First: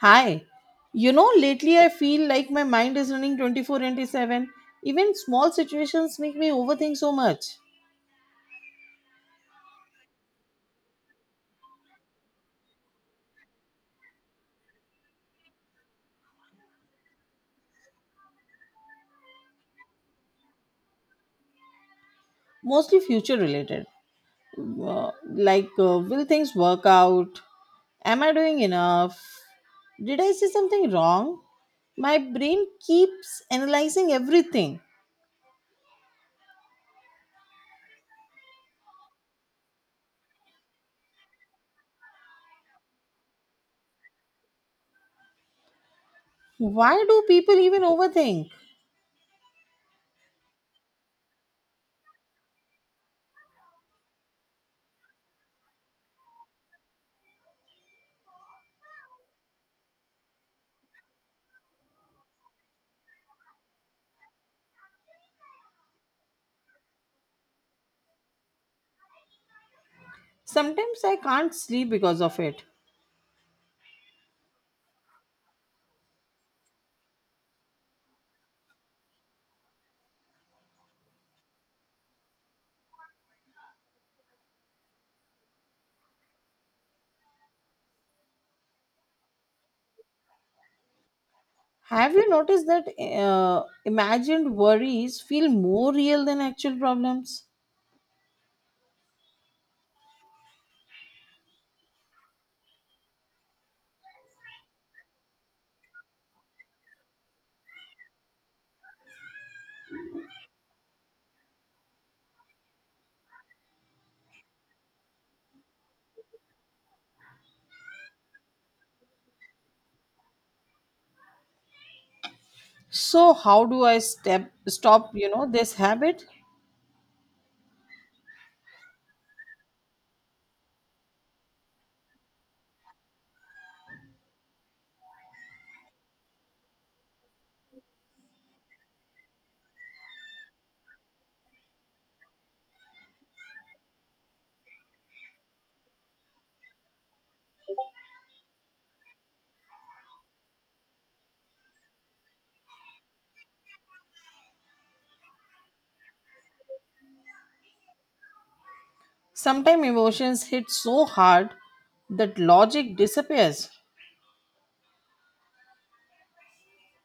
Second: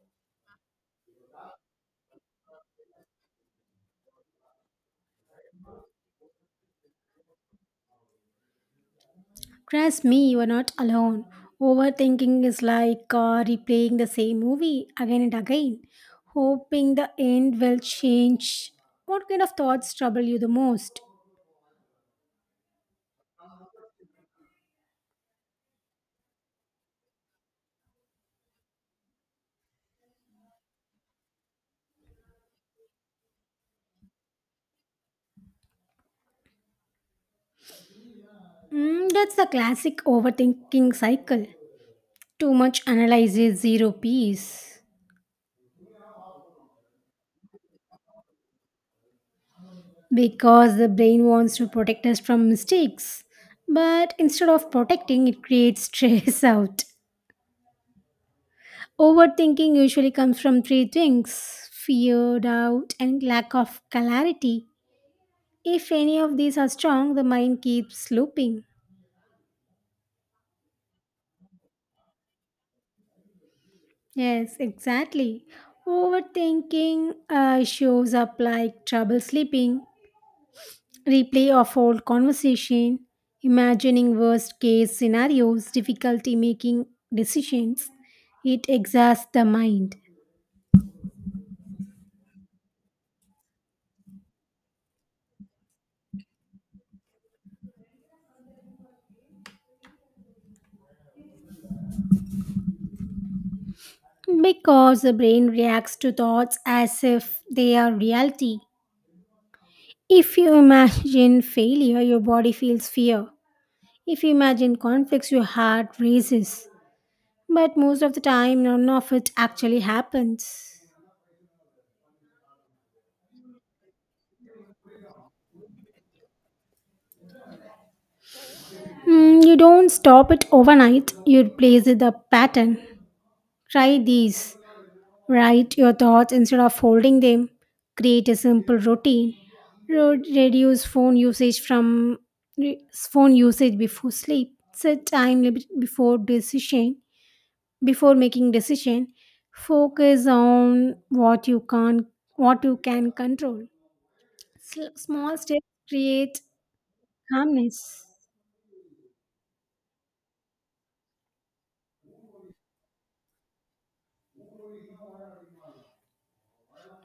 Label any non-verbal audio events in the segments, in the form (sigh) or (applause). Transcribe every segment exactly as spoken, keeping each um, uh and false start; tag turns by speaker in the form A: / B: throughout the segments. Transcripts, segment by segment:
A: Hi. You know, lately I feel like my mind is running twenty-four into seven. Even small situations make me overthink so much,
B: Trust me, you are not alone. Overthinking is like uh, replaying the same movie again and again, hoping the end will change. What kind of thoughts trouble you the most?
A: mostly future related. Uh, like, uh, will things work out? Am I doing enough? Did I say something wrong? My brain keeps analyzing everything.
B: Mm, that's the classic overthinking cycle. Too much analysis, zero peace.
A: Why do people even overthink?
B: Because the brain wants to protect us from mistakes, but instead of protecting, it creates stress (laughs) out. Overthinking usually comes from three things fear, doubt, and lack of clarity. If any of these are strong, the mind keeps looping.
A: Sometimes I can't sleep because of it.
B: Yes, exactly. Overthinking uh, shows up like trouble sleeping, replay of old conversation, imagining worst case scenarios, difficulty making decisions. It exhausts the mind
A: Have you noticed that uh, imagined worries feel more real than actual problems?
B: because the brain reacts to thoughts as if they are reality. If you imagine failure, your body feels fear. If you imagine conflicts, your heart races. But most of the time, none of it actually happens.
A: So how do I step stop, you know, this habit?
B: Mm, you don't stop it overnight, you replace it the pattern. Try these. Write your thoughts instead of holding them. Create a simple routine. Ro- Reduce phone usage from re- phone usage before sleep. Set time limit before decision before making decision focus on what you can what you can control. Sl- small steps create calmness.
A: Sometimes emotions hit so hard that logic disappears.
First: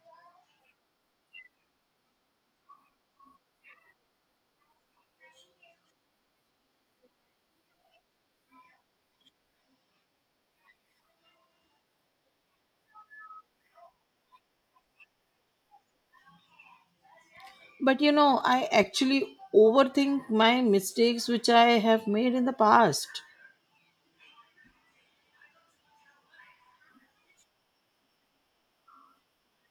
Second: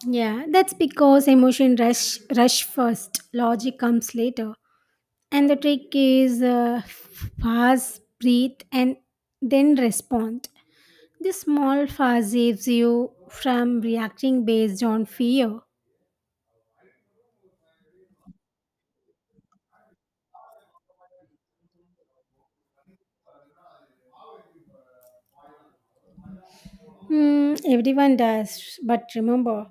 B: Yeah, that's because emotion rush rush first logic comes later, and the trick is uh, fast breathe and then respond. This small fast saves you from reacting based on fear.
A: But you know, I actually overthink my mistakes which I have made in the past,
B: Hmm, everyone does, but remember,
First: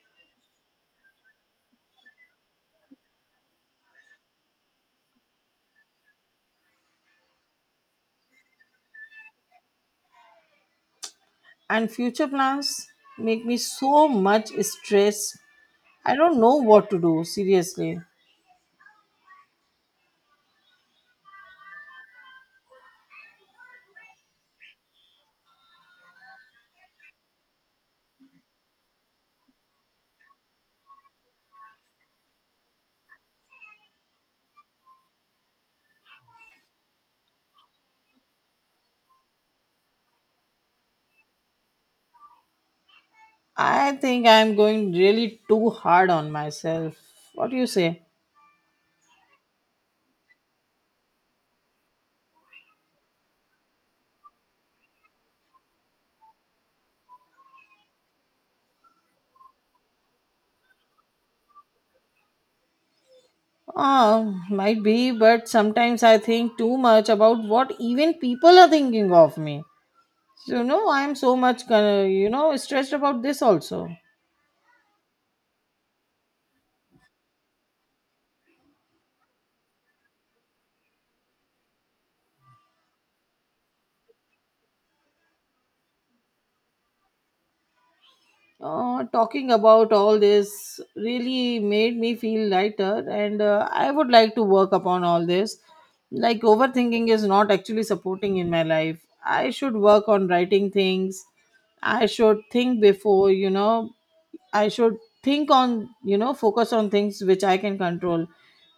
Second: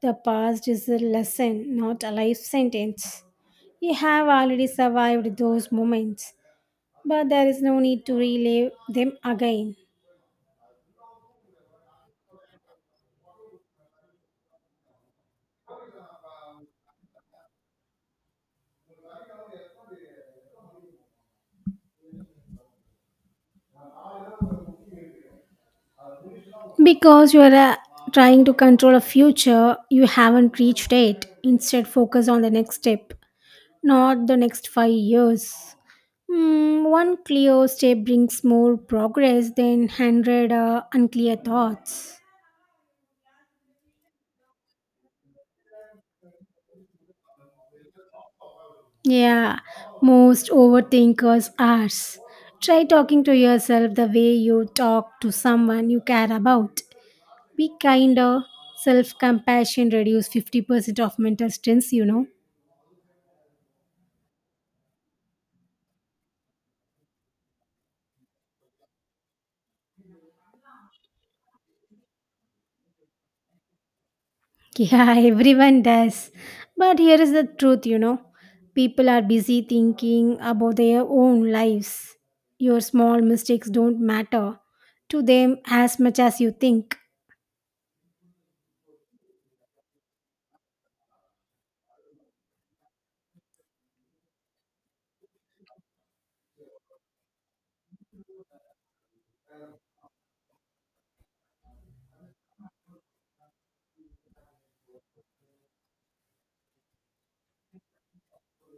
B: the past is a lesson, not a life sentence. You have already survived those moments, but there is no need to relive them again.
A: and future plans make me so much stress. I don't know what to do, seriously.
B: Because you are uh, trying to control a future, you haven't reached it. Instead, focus on the next step, not the next five years. Hmm, one clear step brings more progress than a hundred uh, unclear thoughts.
A: I think I'm going really too hard on myself. What do you say?
B: Yeah, most overthinkers are. Try talking to yourself the way you talk to someone you care about. Be kinder. Self compassion reduce fifty percent of mental stress, you know.
A: Oh, might be, but sometimes I think too much about what even people are thinking of me. So, no, I'm so much, uh, you know, stressed about this also.
B: Yeah, (laughs) everyone does. But here is the truth, you know. People are busy thinking about their own lives. Your small mistakes don't matter to them as much as you think.
A: Uh, talking about all this really made me feel lighter, and uh, I would like to work upon all this. Like, overthinking is not actually supporting in my life. I should work on writing things. I should think before, you know I should think on, you know focus on things which I can control.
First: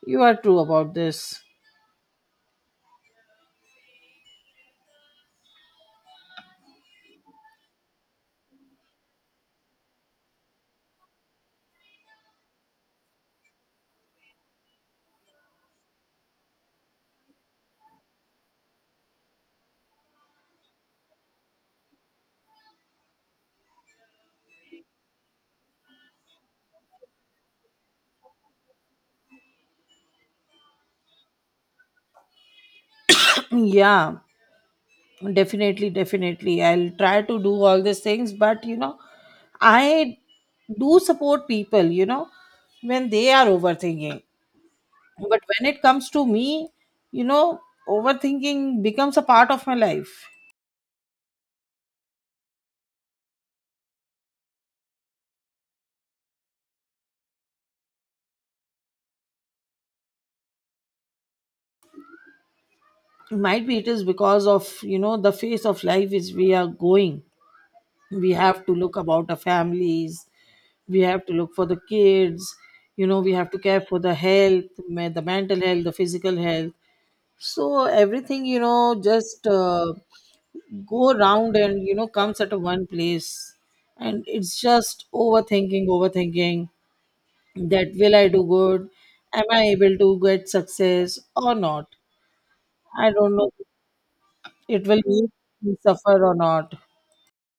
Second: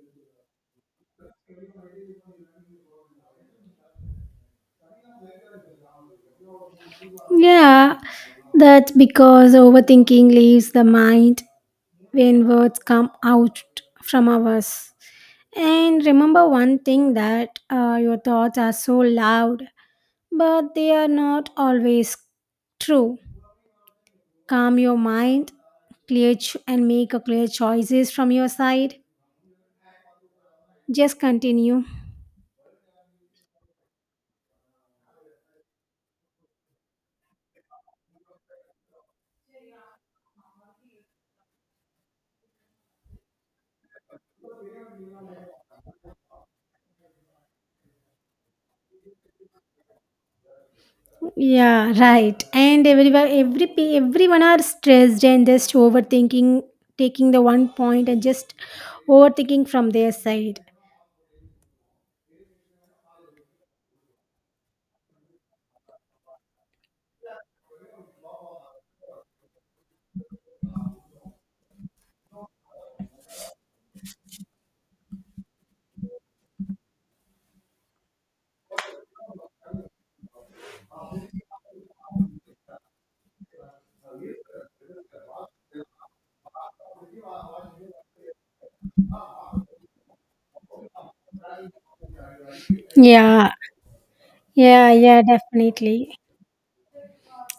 A: You are true about this.
B: Yeah, that's because overthinking leaves the mind when words come out from us. And remember one thing that uh, your thoughts are so loud, but they are not always true. Calm your mind, clear cho- and make a clear choices from your side. Just continue.
A: (clears throat) Yeah, definitely, definitely. I'll try to do all these things, but you know, I do support people, you know, when they are overthinking. But when it comes to me, you know, overthinking becomes a part of my life.
B: Yeah, right. And everyone, every pe- everyone are stressed and just overthinking, taking the one point and just overthinking from their side.
A: Might be it is because of, you know, the phase of life is we are going. We have to look about the families, we have to look for the kids, you know, we have to care for the health, ma- the mental health, the physical health. So everything, you know just uh, go around, and you know comes at a one place, and it's just overthinking overthinking, that will I do good, am I able to get success or not, I don't
B: Yeah,
A: know, it
B: yeah,
A: will
B: yeah,
A: make me
B: definitely.
A: suffer or not.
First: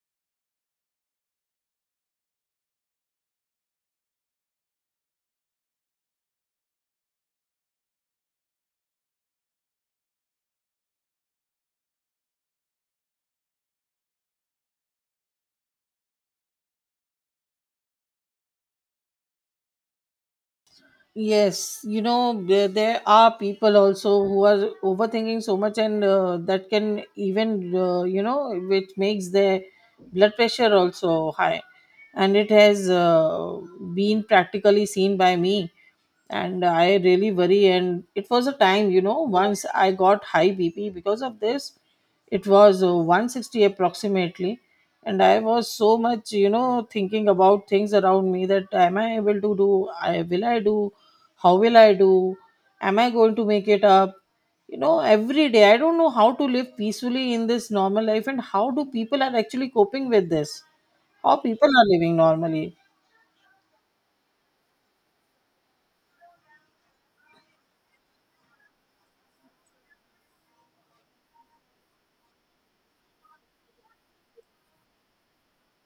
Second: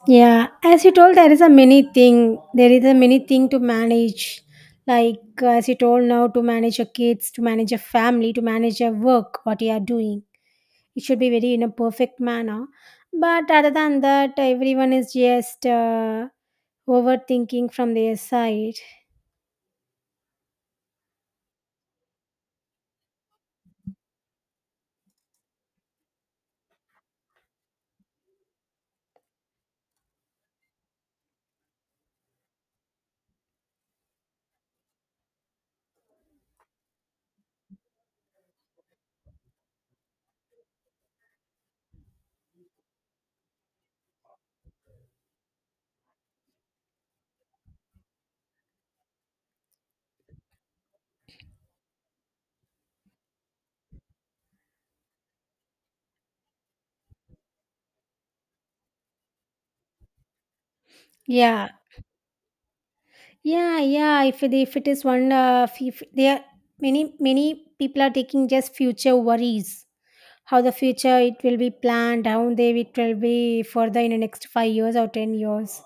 B: Yeah, as you told, there is a many thing. There is a many thing to manage. Like uh, as you told now, to manage your kids, to manage your family, to manage your work, what you are doing. It should be very in a perfect manner. But other than that, everyone is just. Uh, Overthinking from their side.
A: Yes, you know, there, there, are people also who are overthinking so much, and uh, that can even, uh, you know, which makes their blood pressure also high. And it has uh, been practically seen by me, and I really worry. And it was a time, you know once I got high bp because of this. It was uh, one sixty approximately, and I was so much you know thinking about things around me, that am I able to do, I will I do, how will I do, am I going to make it up. You know every day I don't know how to live peacefully in this normal life, and how do people are actually coping with this, how
B: Yeah,
A: people are living normally.
B: yeah, yeah. If it, if it is one, uh, if if they are many many people are taking just future worries. How the future it will be planned, how they it will be further in the next five years or ten years.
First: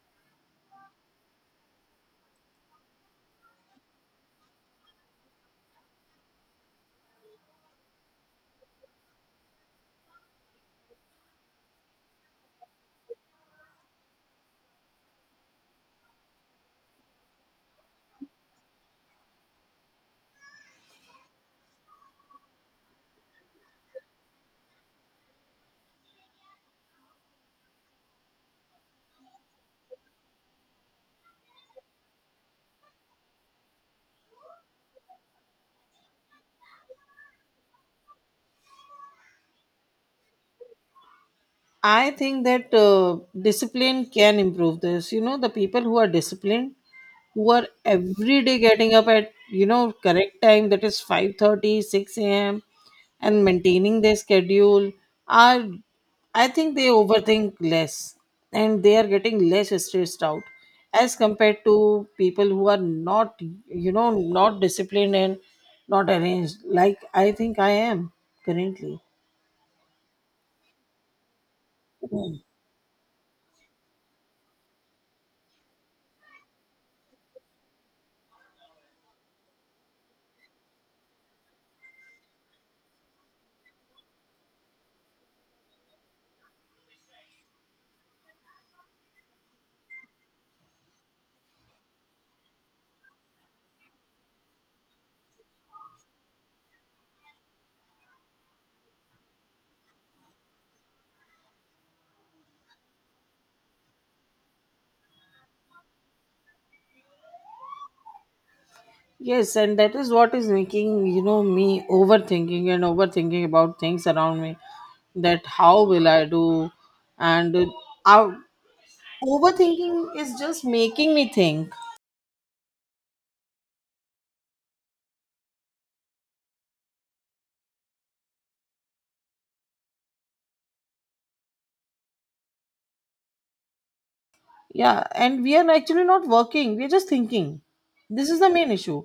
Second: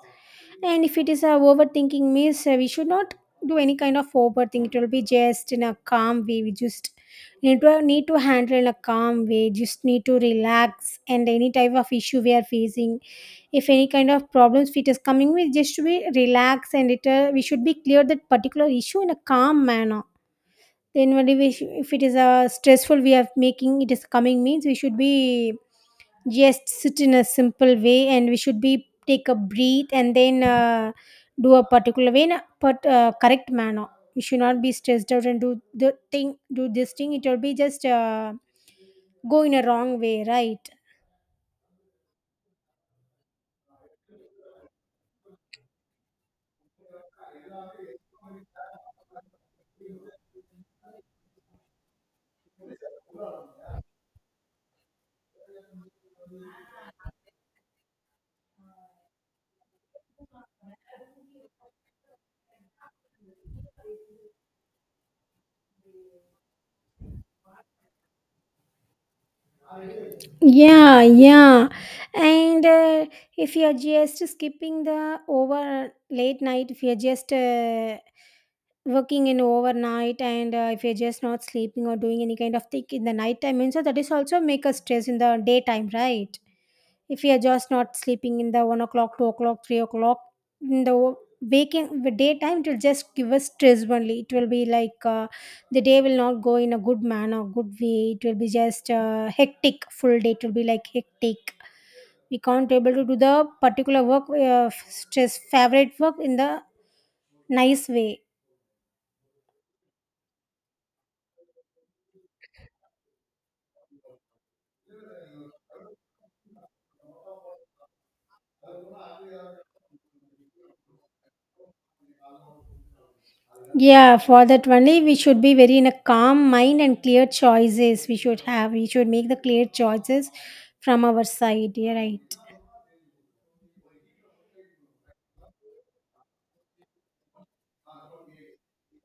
B: And if it is a overthinking means uh, we should not do any kind of overthinking. It will be just in a calm way. We just need to need to handle in a calm way. Just need to relax and any type of issue we are facing if any kind of problems it is coming with, just we relax and it uh, we should be clear that particular issue in a calm manner then when we sh- if it is a stressful we are making it is coming means we should be just sit in a simple way and we should be take a breathe and then uh, do a particular way in a but uh, correct manner. We should not be stressed out and do the thing do this thing it will be just uh, go in a wrong way, right?
A: I think that uh, discipline can improve this. You know, the people who are disciplined, who are every day getting up at you know correct time, that is five thirty six a m, and maintaining their schedule, are I think they overthink less, and they are getting less stressed out as compared to people who are not, you know not disciplined and not arranged. Like, I think I am currently.
B: Yeah, yeah. And uh, if you're just skipping the over late night, if you're just uh, working in overnight, and uh, if you're just not sleeping or doing any kind of thing in the night time, and so that is also make us stress in the daytime, right? If you're just not sleeping in the one o'clock, two o'clock, three o'clock, in the waking the daytime, it will just give us stress only. It will be like. Uh, the day will not go in a good manner good way, it will be just uh, hectic full day, it will be like hectic. We can't able to do the particular work, uh, stress favorite work in the nice way.
A: Yes, and that is what is making, you know, me overthinking and overthinking about things around me, that how will I do, and uh, I- overthinking is just making me think.
B: Yeah, for that only we should be very in a calm mind and clear choices we should have, we should make the clear choices from our side. Yeah, right.
A: Yeah, and we are actually not working, we're just thinking. This is the main issue.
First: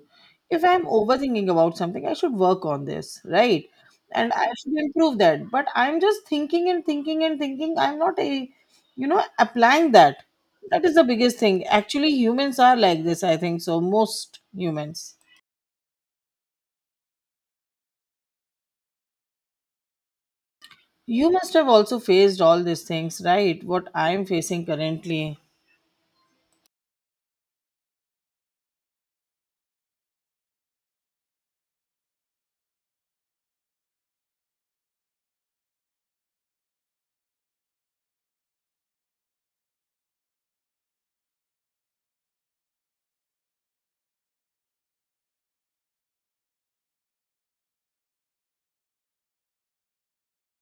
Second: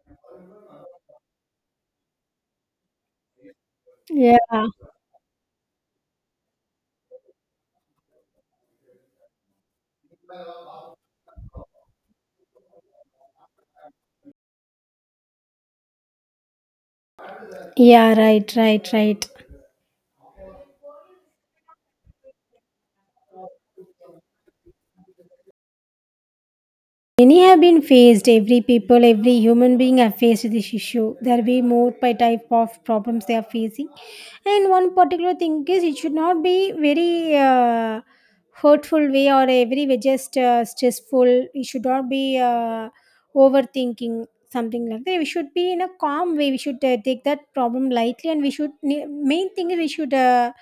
A: If I'm overthinking about something, I should work on this, right? And
B: Yeah,
A: I should improve that. But I'm just thinking and thinking and thinking. I'm not, a, you know, applying that. That is the biggest thing. Actually, humans are like this, I think so. Most humans.
B: yeah, right right right
A: You must have also faced all these things, right? What I'm facing currently.
B: Many have been faced, every people, every human being have faced this issue. There will be more by type of problems they are facing. And one particular thing is it should not be very uh, hurtful way or a very just uh, stressful. It should not be uh, overthinking something like that. We should be in a calm way. We should uh, take that problem lightly, and we should, main thing is we should uh,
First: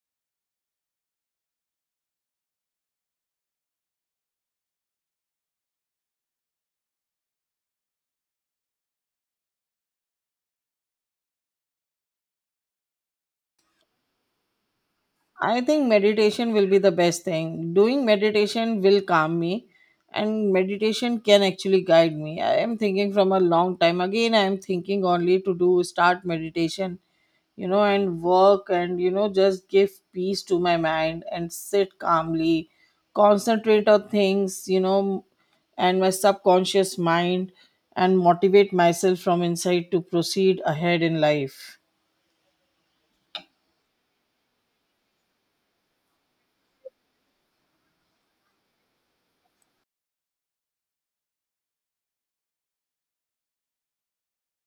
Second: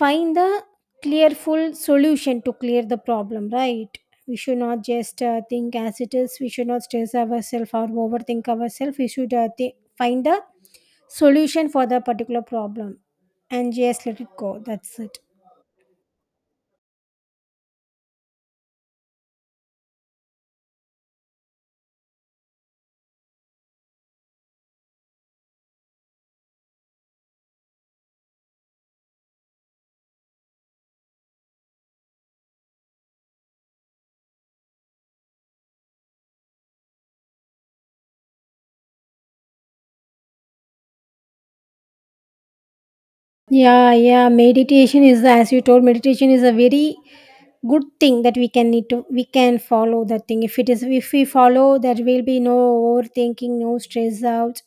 B: find the clearful solution to clear the problem, right? We should not just uh, think as it is, we should not stress ourselves or overthink ourselves. We should uh, thi- find the solution for the particular problem and just let it go, that's it.
A: I think meditation will be the best thing. Doing meditation will calm me, and meditation can actually guide me. I am thinking from a long time. Again, I am thinking only to do start meditation, you know, and work, and, you know, just give peace to my mind, and sit calmly, concentrate on things, you know, and my subconscious mind, and motivate myself from inside to proceed ahead in life.
B: Yeah, yeah, meditation is as you told, meditation is a very good thing that we can need to we can follow that thing. If it is if we follow there will be no overthinking, no stress out,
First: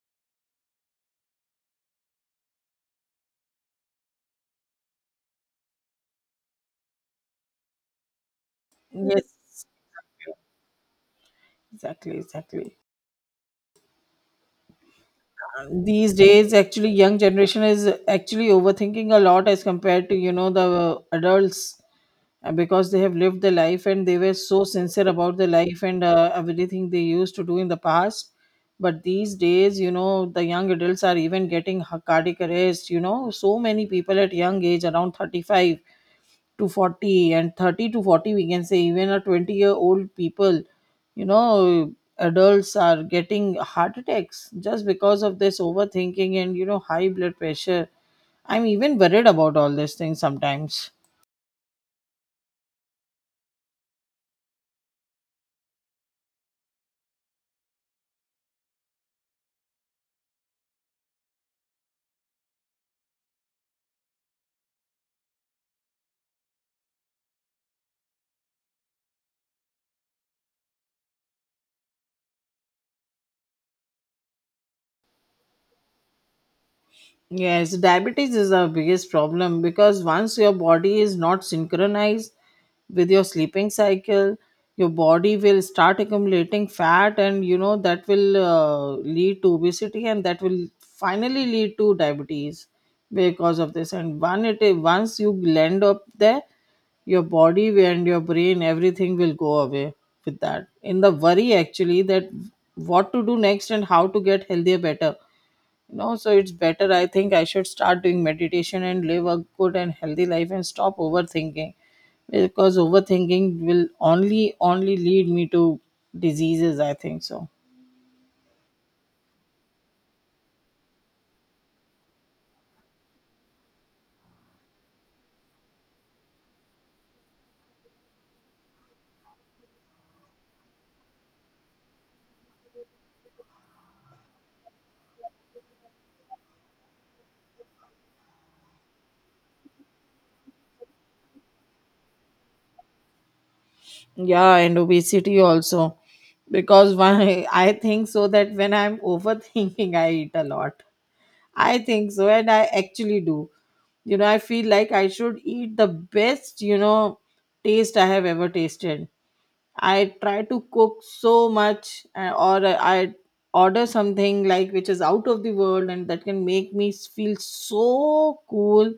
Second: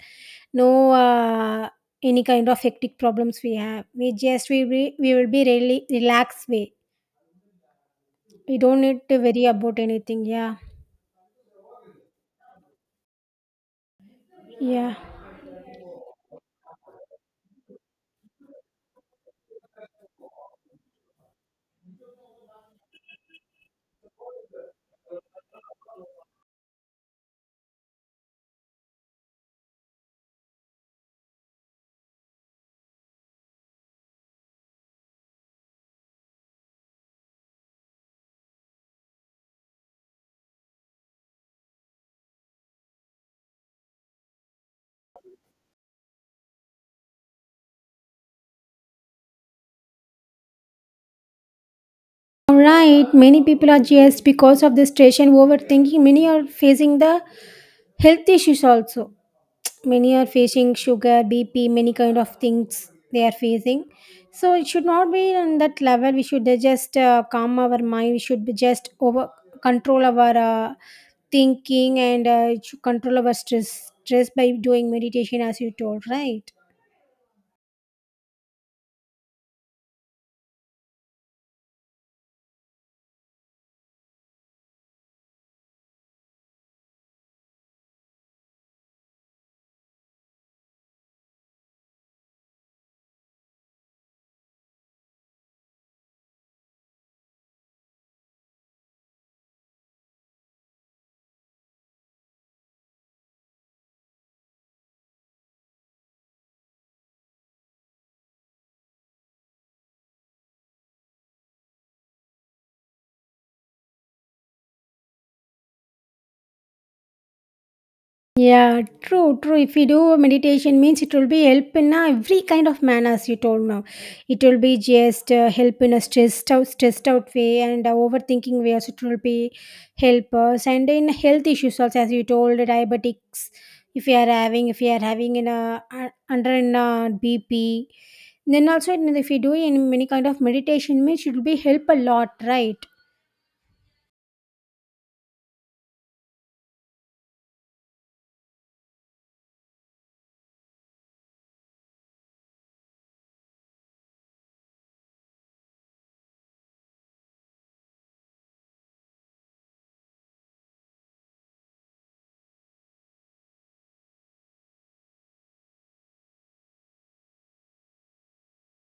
B: no uh, any kind of hectic problems we have. We just we re- We will be really relaxed way, we don't need to worry
A: Yes,
B: about anything, yeah.
A: exactly, exactly.
B: Yeah.
A: These days, actually, young generation is actually overthinking a lot as compared to you know the uh, adults, uh, because they have lived their life, and they were so sincere about their life, and uh, everything they used to do in the past. But these days, you know the young adults are even getting ha- cardiac arrest. You know so many people at young age around thirty-five to 40 and 30 to forty, we can say, even a twenty year old people, you know adults are getting heart attacks just because of this overthinking, and you know high blood pressure. I'm even worried about all these things sometimes.
B: Right, many people are just because of the stress and overthinking. Many are facing the health issues also. Many are facing sugar, B P, many kind of things they are facing. So it should not be on that level. We should just uh, calm our mind. We should be just over control our uh, thinking, and uh, it should control our stress stress by doing meditation, as you told, right?
A: Yes, diabetes is the biggest problem, because once your body is not synchronized with your sleeping cycle, your body will start accumulating fat, and you know that will uh, lead to obesity, and that will finally lead to diabetes because of this. And one it once you land up there, your body and your brain, everything will go away with that, in the worry, actually, that what to do next, and how to get healthier better. No, so it's better. I think I should start doing meditation and live a good and healthy life, and stop overthinking, because overthinking will only only lead me to diseases. I think so.
B: Yeah, true, true. If you do meditation, means it will be help in uh, every kind of manners you told now. It will be just uh, help in a stressed out, stressed out way and uh, overthinking way. Also, it will be help us and in health issues also, as you told, diabetics. If you are having, if you are having in a uh, under in a B P, then also if you do in many kind of meditation, means it will be help a lot, right?
A: Yeah, and obesity also, because why, (laughs) I think so, that when I'm overthinking, I eat a lot. I think so, and I actually do. You know, I feel like I should eat the best, you know, taste I have ever tasted. I try to cook so much, uh, or I order something like which is out of the world, and that can make me s- feel so cool,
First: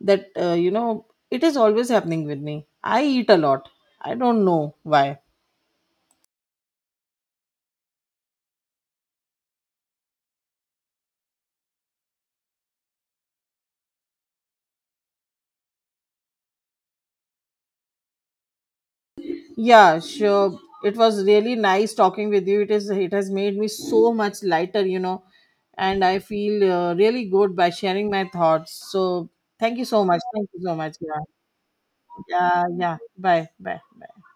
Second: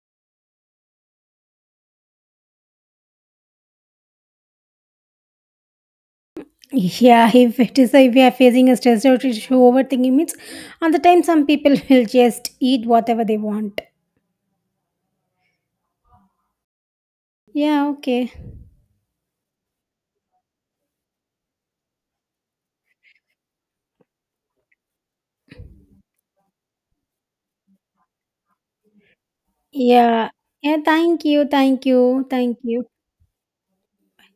A: that uh, you know it is always happening with me. I eat a lot. I don't know why.
B: Yeah, if it is if we are facing a stress or issue, overthinking means on the time some people (laughs) will just eat whatever they want. Yeah, okay.
A: Yeah, sure. It was really nice talking with you. It is. It has made me so much lighter, you know, and I feel uh, really good by sharing my thoughts. So thank you so much.
B: Yeah.
A: Thank you so
B: Yeah,
A: much. Yeah,
B: thank you, thank you, thank
A: yeah,
B: you.
A: yeah. Bye, bye, bye.